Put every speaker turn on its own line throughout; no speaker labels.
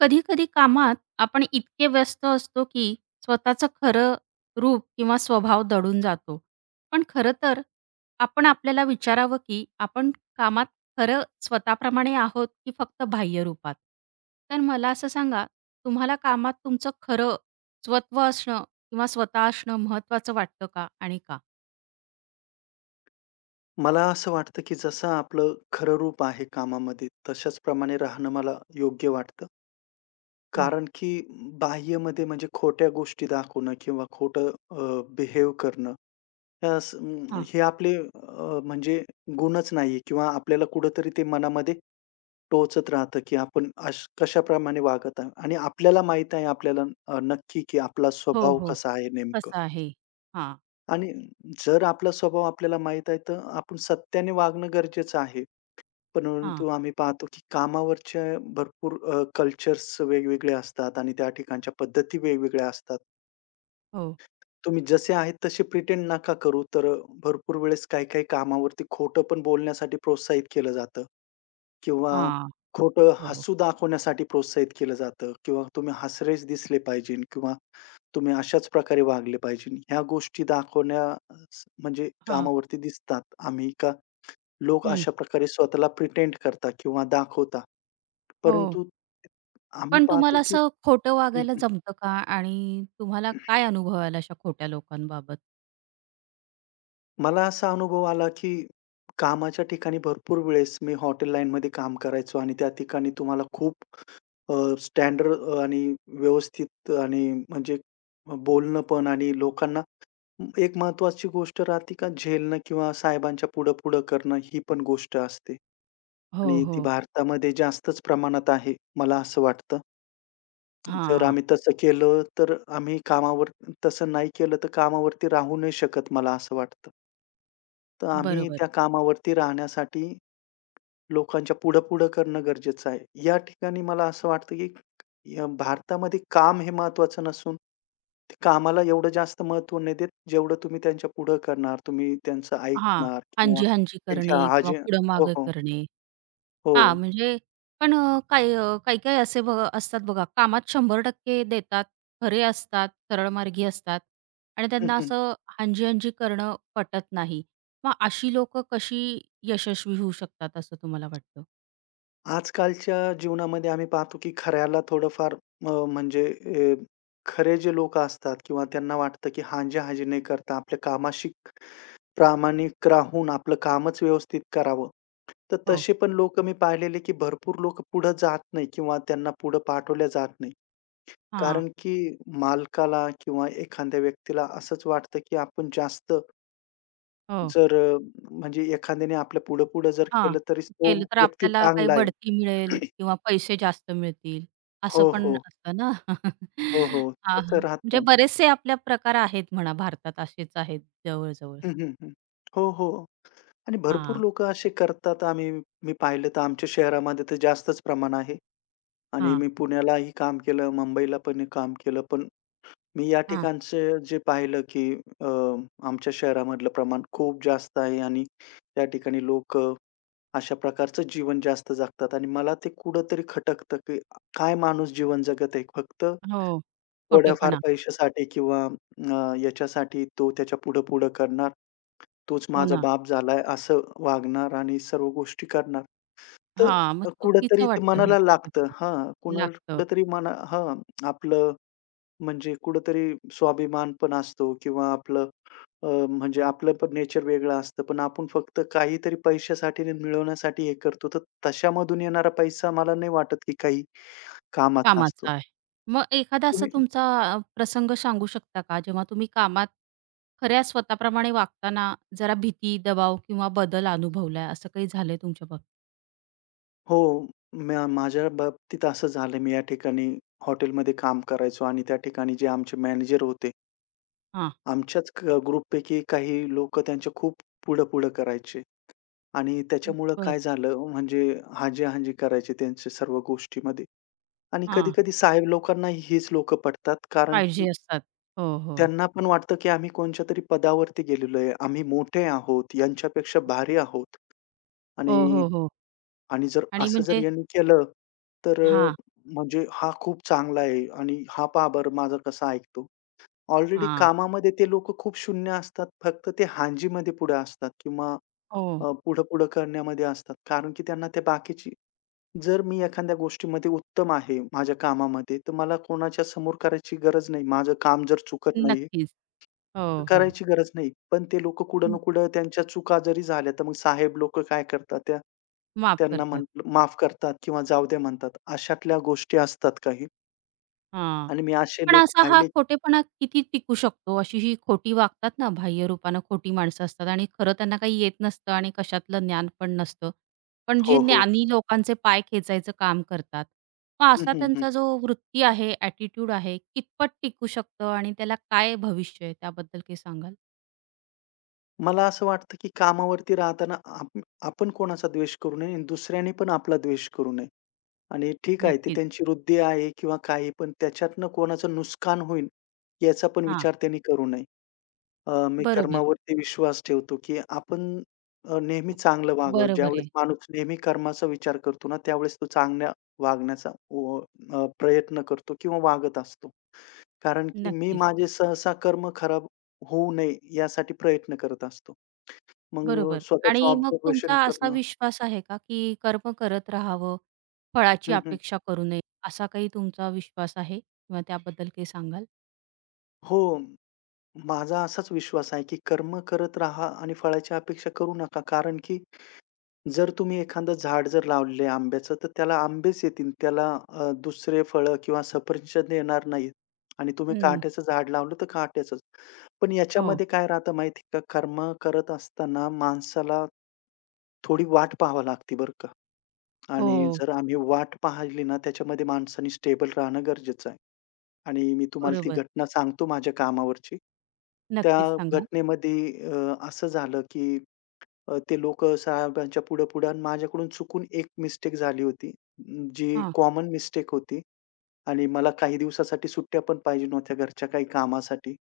कधी-कधी कामात आपण इतके व्यस्त असतो की स्वतःचं खरं रूप किंवा स्वभाव दडून जातो. पण खरं तर आपण आपल्याला विचारावं की आपण कामात खरं स्वतःप्रमाणे आहोत की फक्त बाह्य रूपात? तर मला असं सांगा, तुम्हाला कामात तुमचं खरं स्वत्व असणं किंवा स्वतः असणं महत्त्वाचं वाटतं का आणि का?
मला असं वाटतं, की जसं आपलं खरं रूप आहे कामामध्ये, तशाच प्रमाणे राहणं मला योग्य वाटतं.
हं,
कारण की बाह्यमध्ये म्हणजे खोट्या गोष्टी दाखवणं किंवा खोटं बिहेव करणं, ह्या स म,
हां.
हे आपले म्हणजे गुणच नाहीये किंवा आपल्याला कुठेतरी ते मनामध्ये टोचत राहतं, की आपण कशाप्रमाणे वागत आहे आणि आपल्याला माहीत आहे आपल्याला नक्की की आपला
हो,
स्वभाव
हो.
कसा आहे नेमकं.
तसं आहे. हां,
आणि जर आपला स्वभाव आपल्याला माहीत आहे, तर आपण सत्याने वागणं गरजेचं आहे.
हां.
परंतु आम्ही पाहतो की कामावरच्या भरपूर कल्चर्स वेगवेगळे असतात आणि त्या ठिकाणच्या पद्धती वेगवेगळ्या असतात.
हो.
तुम्ही जसे आहेत तसे प्रिटेंड नका करू. तर भरपूर वेळेस काही-काही कामावरती खोटं पण बोलण्यासाठी प्रोत्साहित केलं जातं किंवा
हां.
खोटं
हो.
हसू दाखवण्यासाठी प्रोत्साहित केलं जातं किंवा तुम्ही हसरेच दिसले पाहिजे किंवा तुम्ही अशाच प्रकारे वागले पाहिजे. ह्या गोष्टी दाखवण्या म्हणजे
हां.
कामावरती दिसतात. आम्ही का लोक
हं.
अशा प्रकारे स्वतःला प्रिटेंड करतात किंवा दाखवतात.
हो.
परंतु आम्ही
पण
पाहतो
तुम्हाला
की
असं खोटं
हं,
वागायला
हं.
जमतं का? आणि तुम्हाला काय अनुभव आला अशा खोट्या लोकांबाबत?
मला असा अनुभव आला की कामाच्या ठिकाणी भरपूर वेळेस मी हॉटेल लाईनमध्ये काम करायचो आणि त्या ठिकाणी तुम्हाला खूप अ, स्टँडर्ड आणि व्यवस्थित आणि म्हणजे बोलणं पण आणि लोकांना एक महत्त्वाची गोष्ट राहते का झेलणं किंवा साहेबांच्या पुढं-पुढं करणं ही पण गोष्ट असते
हो,
आणि ती
हो.
भारतामध्ये जास्तच प्रमाणात आहे, मला असं वाटतं. जर
हां,
आम्ही तसं केलं, तर आम्ही कामावर तसं नाही केलं, तर कामावरती राहू नाही शकत मला असं वाटतं. तर आम्ही
बरोबर.
त्या कामावरती राहण्यासाठी लोकांच्या पुढं-पुढं करणं गरजेचं आहे. या ठिकाणी मला असं वाटतं, की भारतामध्ये काम हे महत्त्वाचं नसून, ते कामाला एवढं जास्त महत्त्व नाही देत, जेवढं तुम्ही त्यांच्या पुढं करणार, तुम्ही त्यांचं
हां,
ऐकणार किंवा
हांजी-हांजी
त्यांच्या
करणे किंवा
हाजे
पुढं
हो,
मागे
हो.
करणे.
हो.
हां, म्हणजे पण काही काही-काही असे बघा असतात बघा, कामात 100% देतात, खरे असतात, सरळमार्गी असतात आणि
हं,
त्यांना
हं.
असं हांजी-हांजी करणं पटत नाही. मग अशी लोकं कशी यशस्वी होऊ शकतात असं तुम्हाला वाटतं?
आजकालच्या जीवनामध्ये आम्ही पाहतो की खऱ्याला थोडंफार म्हणजे खरे जे लोक असतात किंवा त्यांना वाटतं की हांजी-हांजी न करता आपल्या कामाशी प्रामाणिक राहून आपलं कामच व्यवस्थित करावं. तर
हो.
तसे पण लोक मी पाहिलेले की भरपूर लोक पुढे जात नाही किंवा त्यांना पुढे पाठवल्या जात नाही.
हां.
कारण की मालकाला किंवा एखाद्या व्यक्तीला असंच वाटतं की आपण जास्त
हो.
जर अ, म्हणजे एखाद्याने आपल्या पुढं-पुढं जर
हां,
केलं तरी तो
केलं तर
व्यक्ती
आपल्याला काही
चांगला आहे.
बढती मिळेल किंवा पैसे जास्त मिळतील, असं
हो,
पण
हो.
असतं ना.
हो, हो.
हां, हां.
तसं
म्हणजे
राहतं.
बरेचसे आपल्या प्रकार आहेत म्हणा भारतात असेच आहेत जवळ-जवळ.
हं, हं, हं. हो, हो. आणि भरपूर
हां,
लोकं असे करतात. मी पाहिलं तर आमच्या शहरामध्ये तर जास्तच प्रमाण आहे आणि
हां,
मी पुण्यालाही काम केलं, मुंबईला पण काम केलं. पण मी या
हां.
ठिकाणचं जे पाहिलं, की अ, आमच्या शहरामधलं प्रमाण खूप जास्त आहे आणि त्या ठिकाणी लोकं अशा प्रकारचं जीवन जास्त जगतात आणि मला ते कुठेतरी खटकतं, की काय माणूस जीवन जगत आहे. फक्त
हो,
थोड्याफार
खोटेपणा.
पैशासाठी किंवा याच्यासाठी तो त्याच्या पुढं-पुढं करणार. तोच
हो
माझा
ना.
बाप झालाय असं वागणार आणि सर्व गोष्टी करणार. तर
हां, मग
कुठेतरी
चुकीचं
ते
वाटतं हे
मनाला लागतं.
कुठेतरी.
हां, कुणा
लागतं,
कुठेतरी मना हां, आपलं म्हणजे कुठेतरी स्वाभिमान पण असतो किंवा आपलं म्हणजे आपलं पण नेचर वेगळं असतं. पण आपण फक्त काहीतरी पैशासाठी आणि मिळवण्यासाठी हे करतो. तर तशामधून येणारा पैसा मला नाही वाटत की काही कामाचा
कामाचं
असतो.
आहे. मग एखादा असा
तुम्ही
तुमचा प्रसंग सांगू शकता का, जेव्हा तुम्ही कामात खऱ्या स्वतःप्रमाणे वागताना जरा भीती, दबाव किंवा बदल अनुभवलाय, असं काही झालंय तुमच्या बाबतीत?
हो. म्या माझ्या बाबतीत असं झालं. मी या ठिकाणी हॉटेलमध्ये काम करायचो आणि त्या ठिकाणी जे आमचे मॅनेजर होते,
हां,
आमच्याच ग्रुपपैकी काही लोकं त्यांच्या खूप पुढं-पुढं करायचे आणि त्याच्यामुळं
बरं.
काय झालं म्हणजे हाजी-हाजी करायचे त्यांच्या सर्व गोष्टीमध्ये आणि
हां,
कधी-कधी साहेब लोकांनाही हीच लोकं पटतात. कारण
फाय
की
जी असतात. हो, हो.
त्यांना पण वाटतं, की आम्ही कोणच्यातरी पदावरती गेलेलो आहे. आम्ही मोठे आहोत, यांच्यापेक्षा भारी आहोत
हो,
आणि
हो, हो.
आणि जर
आणि
असं जर
म्हणजे
यांनी केलं, तर अ,
हां,
म्हणजे हा खूप चांगला आहे आणि हा पहा बरं माझा कसा ऐकतो. ऑलरेडी
हां.
कामामध्ये ते लोकं खूप शून्य असतात. फक्त ते हांजीमध्ये पुढे असतात किंवा
हो,
पुढं-पुढं करण्यामध्ये असतात. कारण की त्यांना त्या बाकीची जर मी एखाद्या गोष्टीमध्ये उत्तम आहे माझ्या कामामध्ये, तर मला कोणाच्या समोर करायची गरज नाही. माझं काम जर चुकत नाहीये,
नक्कीच. हो, हो.
करायची गरज नाही. पण ते लोक कुठं ना
हं.
कुठं त्यांच्या चुका जरी झाल्या, तर मग साहेब लोक काय करतात त्या
माफ
त्यांना म्हण
करतात.
माफ करतात किंवा जाऊ दे म्हणतात. अशातल्या गोष्टी असतात काही.
हां.
आणि मी असे
पण
लोक
असा हा
पाहिले.
खोटेपणा किती टिकू शकतो? अशी ही खोटी वागतात ना, बाह्य रूपानं खोटी माणसं असतात आणि खरं त्यांना काही येत नसतं आणि कशातलं ज्ञान पण नसतं. पण जे
हो, हो.
ज्ञानी लोकांचे पाय खेचायचं काम करतात. मग
हं,
असा
हं, हं.
त्यांचा जो वृत्ती आहे, ॲटिट्यूड आहे, कितपत टिकू शकतं आणि त्याला काय भविष्य आहे? त्याबद्दल काही सांगाल?
मला असं वाटतं, की कामावरती राहताना आपण कोणाचा द्वेष करू नये आणि दुसऱ्याने पण आपला द्वेष करू नये. आणि ठीक आहे, ती
नक्कीच.
त्यांची वृत्ती आहे किंवा काही, पण त्याच्यातनं कोणाचं नुकसान होईल याचा पण
हां,
विचार त्यांनी करू नये. मी
बरोबर.
कर्मावरती विश्वास ठेवतो, की आपण नेहमी
ब
चांगलं वागावं.
बरोबर
ज्यावेळेस
आहे.
माणूस नेहमी कर्माचा विचार करतो ना, त्यावेळेस तो चांगल्या वागण्याचा प्रयत्न करतो किंवा वागत असतो. कारण की मी
नक्कीच,
माझे सहसा कर्म खराब होऊ नये यासाठी प्रयत्न करत असतो. मग
बरोबर.
अ,
आणि मग तुमचा
ऑब्झर्वेशन
असा
करणं
विश्वास आहे का, की कर्म करत राहावं, फळाची
हं, हं.
अपेक्षा करू नये, असा काही तुमचा विश्वास आहे किंवा त्याबद्दल काही सांगाल?
हो, माझा असाच विश्वास आहे, की कर्म करत राहा आणि फळाची अपेक्षा करू नका. कारण की जर तुम्ही एखादं झाड जर लावले आंब्याचं, तर त्याला आंबेच येतील. त्याला दुसरे फळं किंवा सफरचंद येणार नाहीत. आणि तुम्ही
हं.
काट्याचं झाड लावलं तर काट्याचंच. पण
हो,
याच्यामध्ये काय राहतं माहिती आहे का? कर्म करत असताना माणसाला थोडी वाट पाहावी लागते बरं का. आणि
हो.
जर आम्ही वाट पाहिली ना, त्याच्यामध्ये माणसाने स्टेबल राहणं गरजेचं आहे. आणि मी तुम्हाला ती
बरोबर.
घटना सांगतो माझ्या कामावरची. त्या
नक्कीच सांगा.
घटनेमध्ये असं झालं की ते लोकं साहेबांच्या पुढं-पुढं आणि माझ्याकडून चुकून एक मिस्टेक झाली होती. जी
हां,
कॉमन मिस्टेक होती आणि मला काही दिवसासाठी सुट्ट्या पण पाहिजे नव्हत्या घरच्या काही कामासाठी.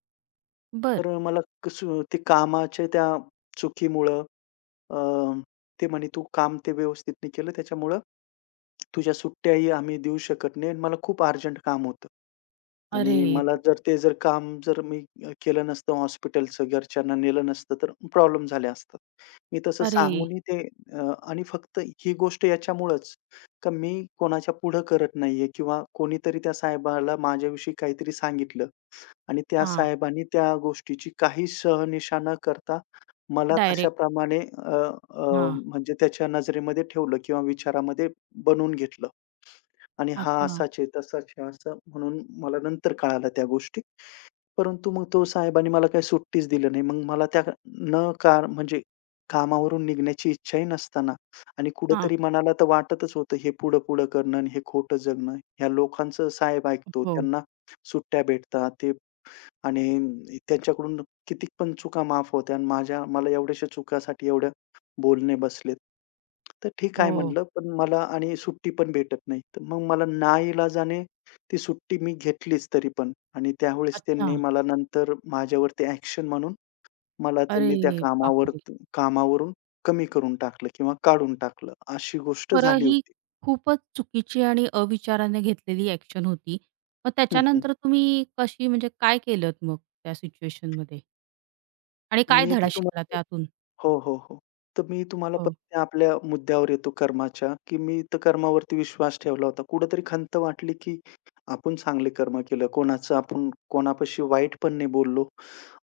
बरं.
तर मला कसं ते कामाच्या त्या चुकीमुळं अ, ते म्हणे, "तू काम ते व्यवस्थित नाही केलं त्याच्यामुळं तुझ्या सुट्ट्याही आम्ही देऊ शकत नाही आणि मला खूप अर्जंट काम होतं." आणि
अरे
मला
देवा!
जर ते जर काम जर मी केलं नसतं हॉस्पिटलचं, घरच्यांना नेलं नसतं, तर प्रॉब्लेम झाले असतात. मी तसं
अरे!
सांगूनही अ, आणि फक्त ही गोष्ट याच्यामुळंच, का मी कोणाच्या पुढं करत नाहीये किंवा कोणीतरी त्या साहेबाला माझ्याविषयी काहीतरी सांगितलं आणि त्या
हां,
साहेबांनी त्या गोष्टीची काही शहानिशा न करता मला
डायरेक्ट
तशाप्रमाणे अ, अ,
हां.
म्हणजे त्याच्या नजरेमध्ये ठेवलं किंवा विचारामध्ये बनवून घेतलं. आणि हा
अच्छा.
असाच आहे, तसाच आहे, असं म्हणून मला नंतर कळाल्या त्या गोष्टी. परंतु मग तो साहेबांनी मला काही सुट्टीच दिली नाही. मग मला त्या न कार म्हणजे कामावरून निघण्याची इच्छाही नसताना आणि
हां.
कुठेतरी मनाला तर वाटतच होतं हे पुढं-पुढं करणं आणि हे खोटं जगणं. ह्या लोकांचं साहेब ऐकतो,
हो,
त्यांना सुट्ट्या भेटतात. आणि त्यांच्याकडून कितीक पण चुका माफ होत्या आणि माझ्या मला एवढ्याशा चुकासाठी एवढ्या बोलणे बसलेत. तर ठीक आहे
हो.
म्हटलं, पण मला आणि सुट्टी पण भेटत नाही. तर मग मला नाईलाजाने ती सुट्टी मी घेतलीच तरी पण आणि त्यावेळेस
अच्छा.
त्यांनी मला नंतर माझ्यावरती ॲक्शन म्हणून मला त्यांनी त्या
अरे
कामावर
बापरे!
कामावरून कमी करून टाकलं किंवा काढून टाकलं. अशी गोष्ट
खरं
झाली
ही
होती.
खूपच चुकीची आणि अविचाराने घेतलेली ॲक्शन होती. मग
हं, हं.
त्याच्यानंतर तुम्ही कशी म्हणजे काय केलत मग त्या सिच्युएशनमध्ये? आणि काय
मी तर
धडा शिकला
तुम्हाला
त्यातून?
हो, हो, हो. तर मी तुम्हाला परत
हो,
त्या आपल्या मुद्द्यावर येतो कर्माच्या, की मी तर कर्मावरती विश्वास ठेवला होता. कुठेतरी खंत वाटली, की आपण चांगले कर्म केलं. कोणाचं आपण कोणापाशी वाईट पण नाही बोललो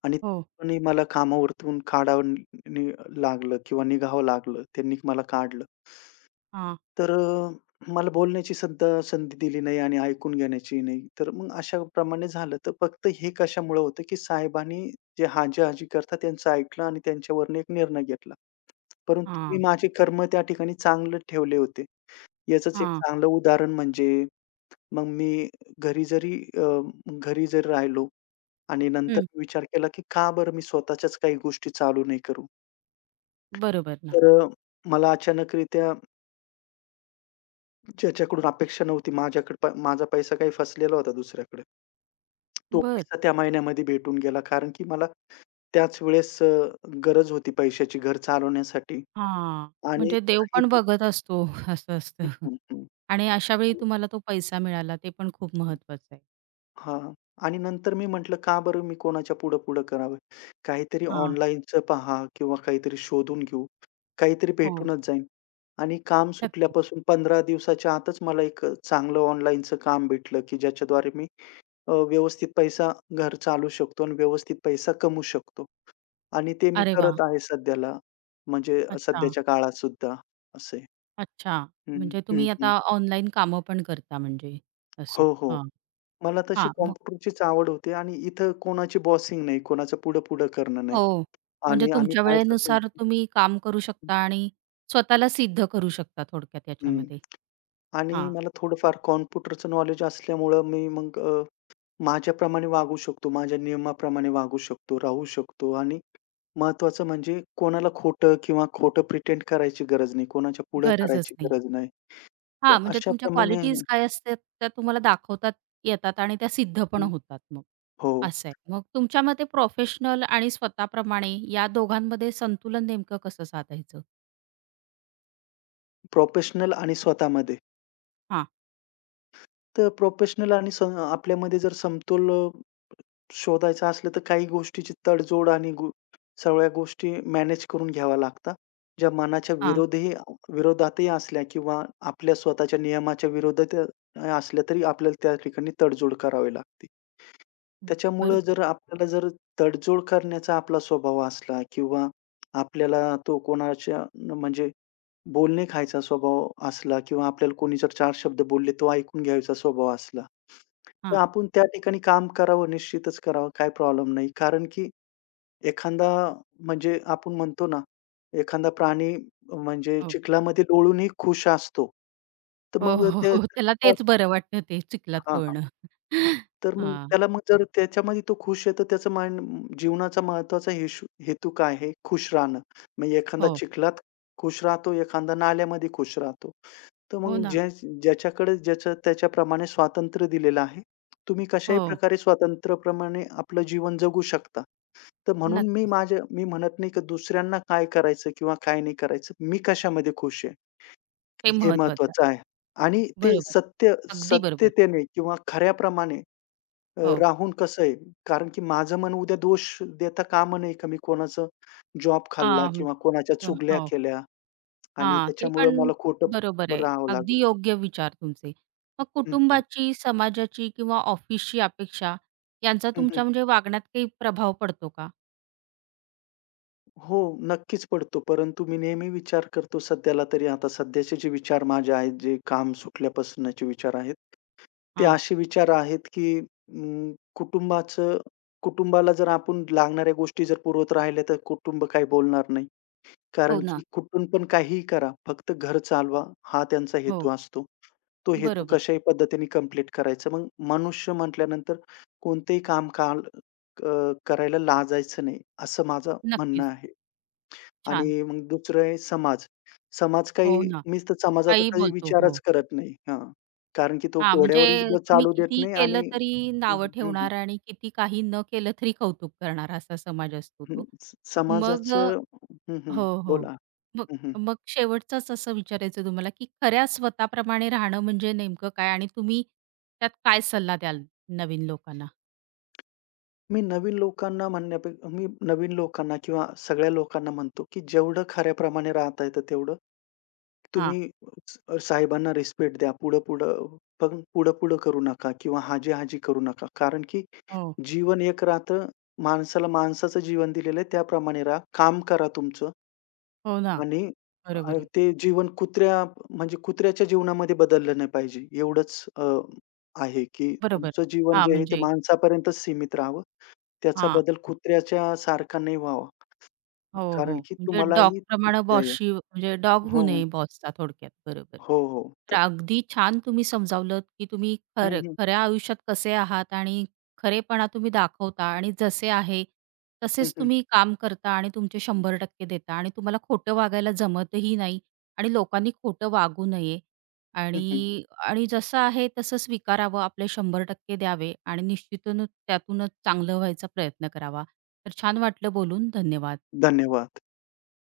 आणि
हो.
कोणी मला कामावरतून काढावं नि नि- लागलं किंवा निघावं लागलं. त्यांनी मला काढलं.
हां,
तर अ, मला बोलण्याची सुद्धा संधी दिली नाही आणि ऐकून घेण्याची नाही. तर मग अशाप्रमाणे झालं. तर फक्त हे कशामुळं होतं, की साहेबांनी जे हाजी-हाजी करतात त्यांचं ऐकलं आणि त्यांच्यावरनं एक निर्णय घेतला. परंतु मी
हां,
माझे कर्म त्या ठिकाणी चांगले ठेवले होते. याचंच एक
हां.
चांगलं उदाहरण म्हणजे मग मी घरी जरी अ, घरी जरी राहिलो आणि नंतर
हं.
विचार केला, की का बरं मी स्वतःच्याच काही गोष्टी चालू नाही करू?
बरोबर ना.
तर अ, मला अचानकरीत्या ज्याच्याकडून अपेक्षा नव्हती माझ्याकडे माझा पैसा काही फसलेला होता दुसऱ्याकडे. तो
बर,
पैसा त्या महिन्यामध्ये भेटून गेला. कारण की मला त्याच वेळेस गरज होती पैशाची घर चालवण्यासाठी
हां.
आणि
म्हणजे देव
काही.
पण बघत असतो असं
हं,
असतं
हं, हं.
आणि अशावेळी तुम्हाला तो पैसा मिळाला ते पण खूप महत्वाचं आहे.
हां. आणि नंतर मी म्हटलं, "का बरं मी कोणाच्या पुढं-पुढं करावं? काहीतरी
हां.
ऑनलाईनचं पहा किंवा काहीतरी शोधून घेऊ. काहीतरी
हो.
भेटूनच जाईन." आणि काम
नक्कीच.
सुटल्यापासून 15 दिवसाच्या आतच मला एक चांगलं ऑनलाईनचं काम भेटलं, की ज्याच्याद्वारे मी व्यवस्थित पैसा घर चालू शकतो आणि व्यवस्थित पैसा कमवू शकतो. आणि ते मी
अरे वाह!
करत आहे सध्याला. म्हणजे
अच्छा,
सध्याच्या काळात सुद्धा असं.
अच्छा.
हं,
म्हणजे
हं,
तुम्ही
हं.
आता ऑनलाईन कामं पण करता म्हणजे असं.
हो, हो. मला तशी
हां, मग
कॉम्प्युटरचीच आवड होती आणि इथं कोणाची बॉसिंग नाही, कोणाचं पुढं-पुढं करणं नाही.
हो. म्हणजे
आणि आम्ही
तुमच्या
पाहायचं की
वेळेनुसार तुम्ही काम करू शकता आणि स्वतःला सिद्ध करू शकता थोडक्यात
हं.
याच्यामध्ये.
आणि
हां,
मला थोडंफार कॉम्प्युटरचं नॉलेज असल्यामुळं मी माझ्याप्रमाणे वागू शकतो, माझ्या नियमाप्रमाणे वागू शकतो, राहू शकतो आणि महत्त्वाचं म्हणजे कोणाला खोटं किंवा खोटं प्रिटेंड करायची गरज नाही, कोणाच्या पुढं
गरजच
करायची
नाही.
गरज नाही. तर
हां, म्हणजे तुमच्या
अशाप्रमाणे.
क्वालिटीज काय असतात त्या तुम्हाला दाखवतात येतात आणि त्या सिद्ध पण
हं,
होतात मग.
हो,
असं आहे. मग तुमच्या मते प्रोफेशनल आणि स्वतःप्रमाणे या दोघांमध्ये संतुलन नेमकं कसं साधायचं?
प्रोफेशनल आणि स्वतःमध्ये.
हां,
तर प्रोफेशनल आणि स आपल्यामध्ये जर समतोल शोधायचं असलं तर काही गोष्टीची तडजोड आणि गो सगळ्या गोष्टी मॅनेज करून घ्याव्या लागतात. ज्या मनाच्या
हां.
विरोधही विरोधातही असल्या किंवा आपल्या स्वतःच्या नियमाच्या विरोधात असल्या तरी आपल्याला त्या ठिकाणी तडजोड करावी लागते. त्याच्यामुळं
बरोबर.
जर आपल्याला जर तडजोड करण्याचा आपला स्वभाव असला किंवा आपल्याला तो म्हणजे बोलणे खायचा स्वभाव असला किंवा आपल्याला कोणी जर 4 शब्द बोलले तो ऐकून घ्यायचा स्वभाव असला. तर
हां.
आपण त्या ठिकाणी काम करावं, निश्चितच करावं. काही प्रॉब्लेम नाही. कारण की एखादा म्हणजे आपण म्हणतो ना, एखादा प्राणी म्हणजे
हो.
चिखलामध्ये लोळूनही खुश असतो. तर
हो,
मग
हो,
ते
हो. त्याला
हां,
तेच बरं वाटतं ते चिखलात
हां.
लोळणं.
तर मग
हां.
त्याला मग जर त्याच्यामध्ये तो खुश आहे, तर त्याचं माइंड जीवनाचा महत्त्वाचा हेतू काय आहे? खुश राहणं. मग एखादा
हो.
चिखलात खुश राहतो, एखादा नाल्यामध्ये खुश राहतो. तर
हो
मग
ना.
ज्याच्याकडे ज्याचं त्याच्याप्रमाणे स्वातंत्र्य दिलेलं आहे. तुम्ही कशाही
हो.
प्रकारे स्वातंत्र्याप्रमाणे आपलं जीवन जगू शकता. तर म्हणून
नक्कीच.
मी म्हणत नाही की दुसऱ्यांना काय करायचं किंवा काय नाही करायचं. मी कशामध्ये खुश आहे,
ते
हे
महत्वाचं आहे.
महत्त्वाचं आहे. आणि ते
बरोबर. अगदी बरोबर.
सत्यतेने किंवा खऱ्याप्रमाणे
हो.
राहून कसं आहे, कारण की माझं मन उद्या दोष देता कामा नये का मी कोणाचं जॉब खाल्ला
आ,
किंवा
म्हणजे
कोणाच्या चुगल्या
हो.
केल्या आणि
हां, ते पण
त्याच्यामुळं मला
बरोबर
खोटं
आहे.
राहावं
अगदी
लागलं.
योग्य विचार तुमचे. मग
हं, हं.
कुटुंबाची, समाजाची किंवा ऑफिसची अपेक्षा यांचा
हं, हं.
तुमच्या म्हणजे वागण्यात काही प्रभाव पडतो का?
हो, नक्कीच पडतो. परंतु मी नेहमी विचार करतो सध्याला तरी आता सध्याचे जे विचार माझे आहेत, जे काम सुटल्यापासूनचे विचार आहेत, ते
हां.
असे विचार आहेत की कुटुंबाला जर आपण लागणाऱ्या गोष्टी जर पुरवत राहिल्या, तर कुटुंब काही बोलणार नाही.
हो
कारण
ना.
की कुठून पण काहीही करा, फक्त घर चालवा हा त्यांचा
हो.
हेतू असतो. तो हेतू
बरोबर.
कशाही पद्धतीने कंप्लीट करायचा. मग मनुष्य म्हटल्यानंतर कोणतेही काम करायला लाजायचं नाही, असं माझं म्हणणं
नक्कीच.
आहे.
छान.
आणि मग दुसरं आहे समाज. समाज काही
हो ना.
मीच तर समाजाचा
काही
काही
बोलतो.
विचारच
हो.
करत नाही. हां, कारण की तो
हां, म्हणजे
घोड्यावरही
तुम्ही
चालू देत
कितीही
नाही
केलं
आणि
तरी
हं,
नावं
हं, हं,
ठेवणारा आणि किती काही न केलं तरी कौतुक करणारा असा समाज असतो
हं.
तो. मग
समाजाचं हं, हं.
हो, हो.
बोला.
मग
हं, हं.
मग शेवटचंच असं विचारायचं तुम्हाला, की खऱ्या स्वतःप्रमाणे राहणं म्हणजे नेमकं काय? आणि तुम्ही त्यात काय सल्ला द्याल नवीन लोकांना?
मी नवीन लोकांना किंवा सगळ्या लोकांना म्हणतो, की जेवढं खऱ्याप्रमाणे राहता येतं तेवढं.
हां.
तुम्ही स साहेबांना रिस्पेक्ट द्या. पुढं-पुढं करू नका किंवा हाजी-हाजी करू नका. कारण की
हो,
जीवन एक राहतं. माणसाला माणसाचं जीवन दिलेलं आहे त्याप्रमाणे राहा. काम करा तुमचं.
हो ना.
आणि
बरोबर आहे.
ते जीवन म्हणजे कुत्र्याच्या जीवनामध्ये बदललं नाही पाहिजे. एवढंच आहे, की
बरोबर.
तुमचं जीवन
हां,
जे आहे ते
म्हणजे
माणसापर्यंतच सीमित राहावं. त्याचा
हां.
बदल कुत्र्याच्या सारखा नाही व्हावा.
हो,
कारण
हो.
की
म्हणजे
तुम्हालाही
डॉगप्रमाणे
द्याय.
बॉसशी म्हणजे डॉग होऊ
हो,
नये बॉसचा थोडक्यात. बरोबर.
हो, हो.
तर
तर
अगदी छान तुम्ही समजावलंत, की तुम्ही
हं,
खरं
हं.
खऱ्या आयुष्यात कसे आहात आणि खरेपणा तुम्ही दाखवता आणि जसे आहे
हं,
तसेच
हं.
तुम्ही काम करता आणि तुमचे 100% देता आणि तुम्हाला खोटं वागायला जमतही नाही आणि लोकांनी खोटं वागू नये
हं, हं.
आणि आणि जसं आहे तसं स्वीकारावं, आपले 100% द्यावे आणि निश्चितच त्यातूनच चांगलं व्हायचा प्रयत्न करावा. तर छान वाटलं बोलून. धन्यवाद.
धन्यवाद.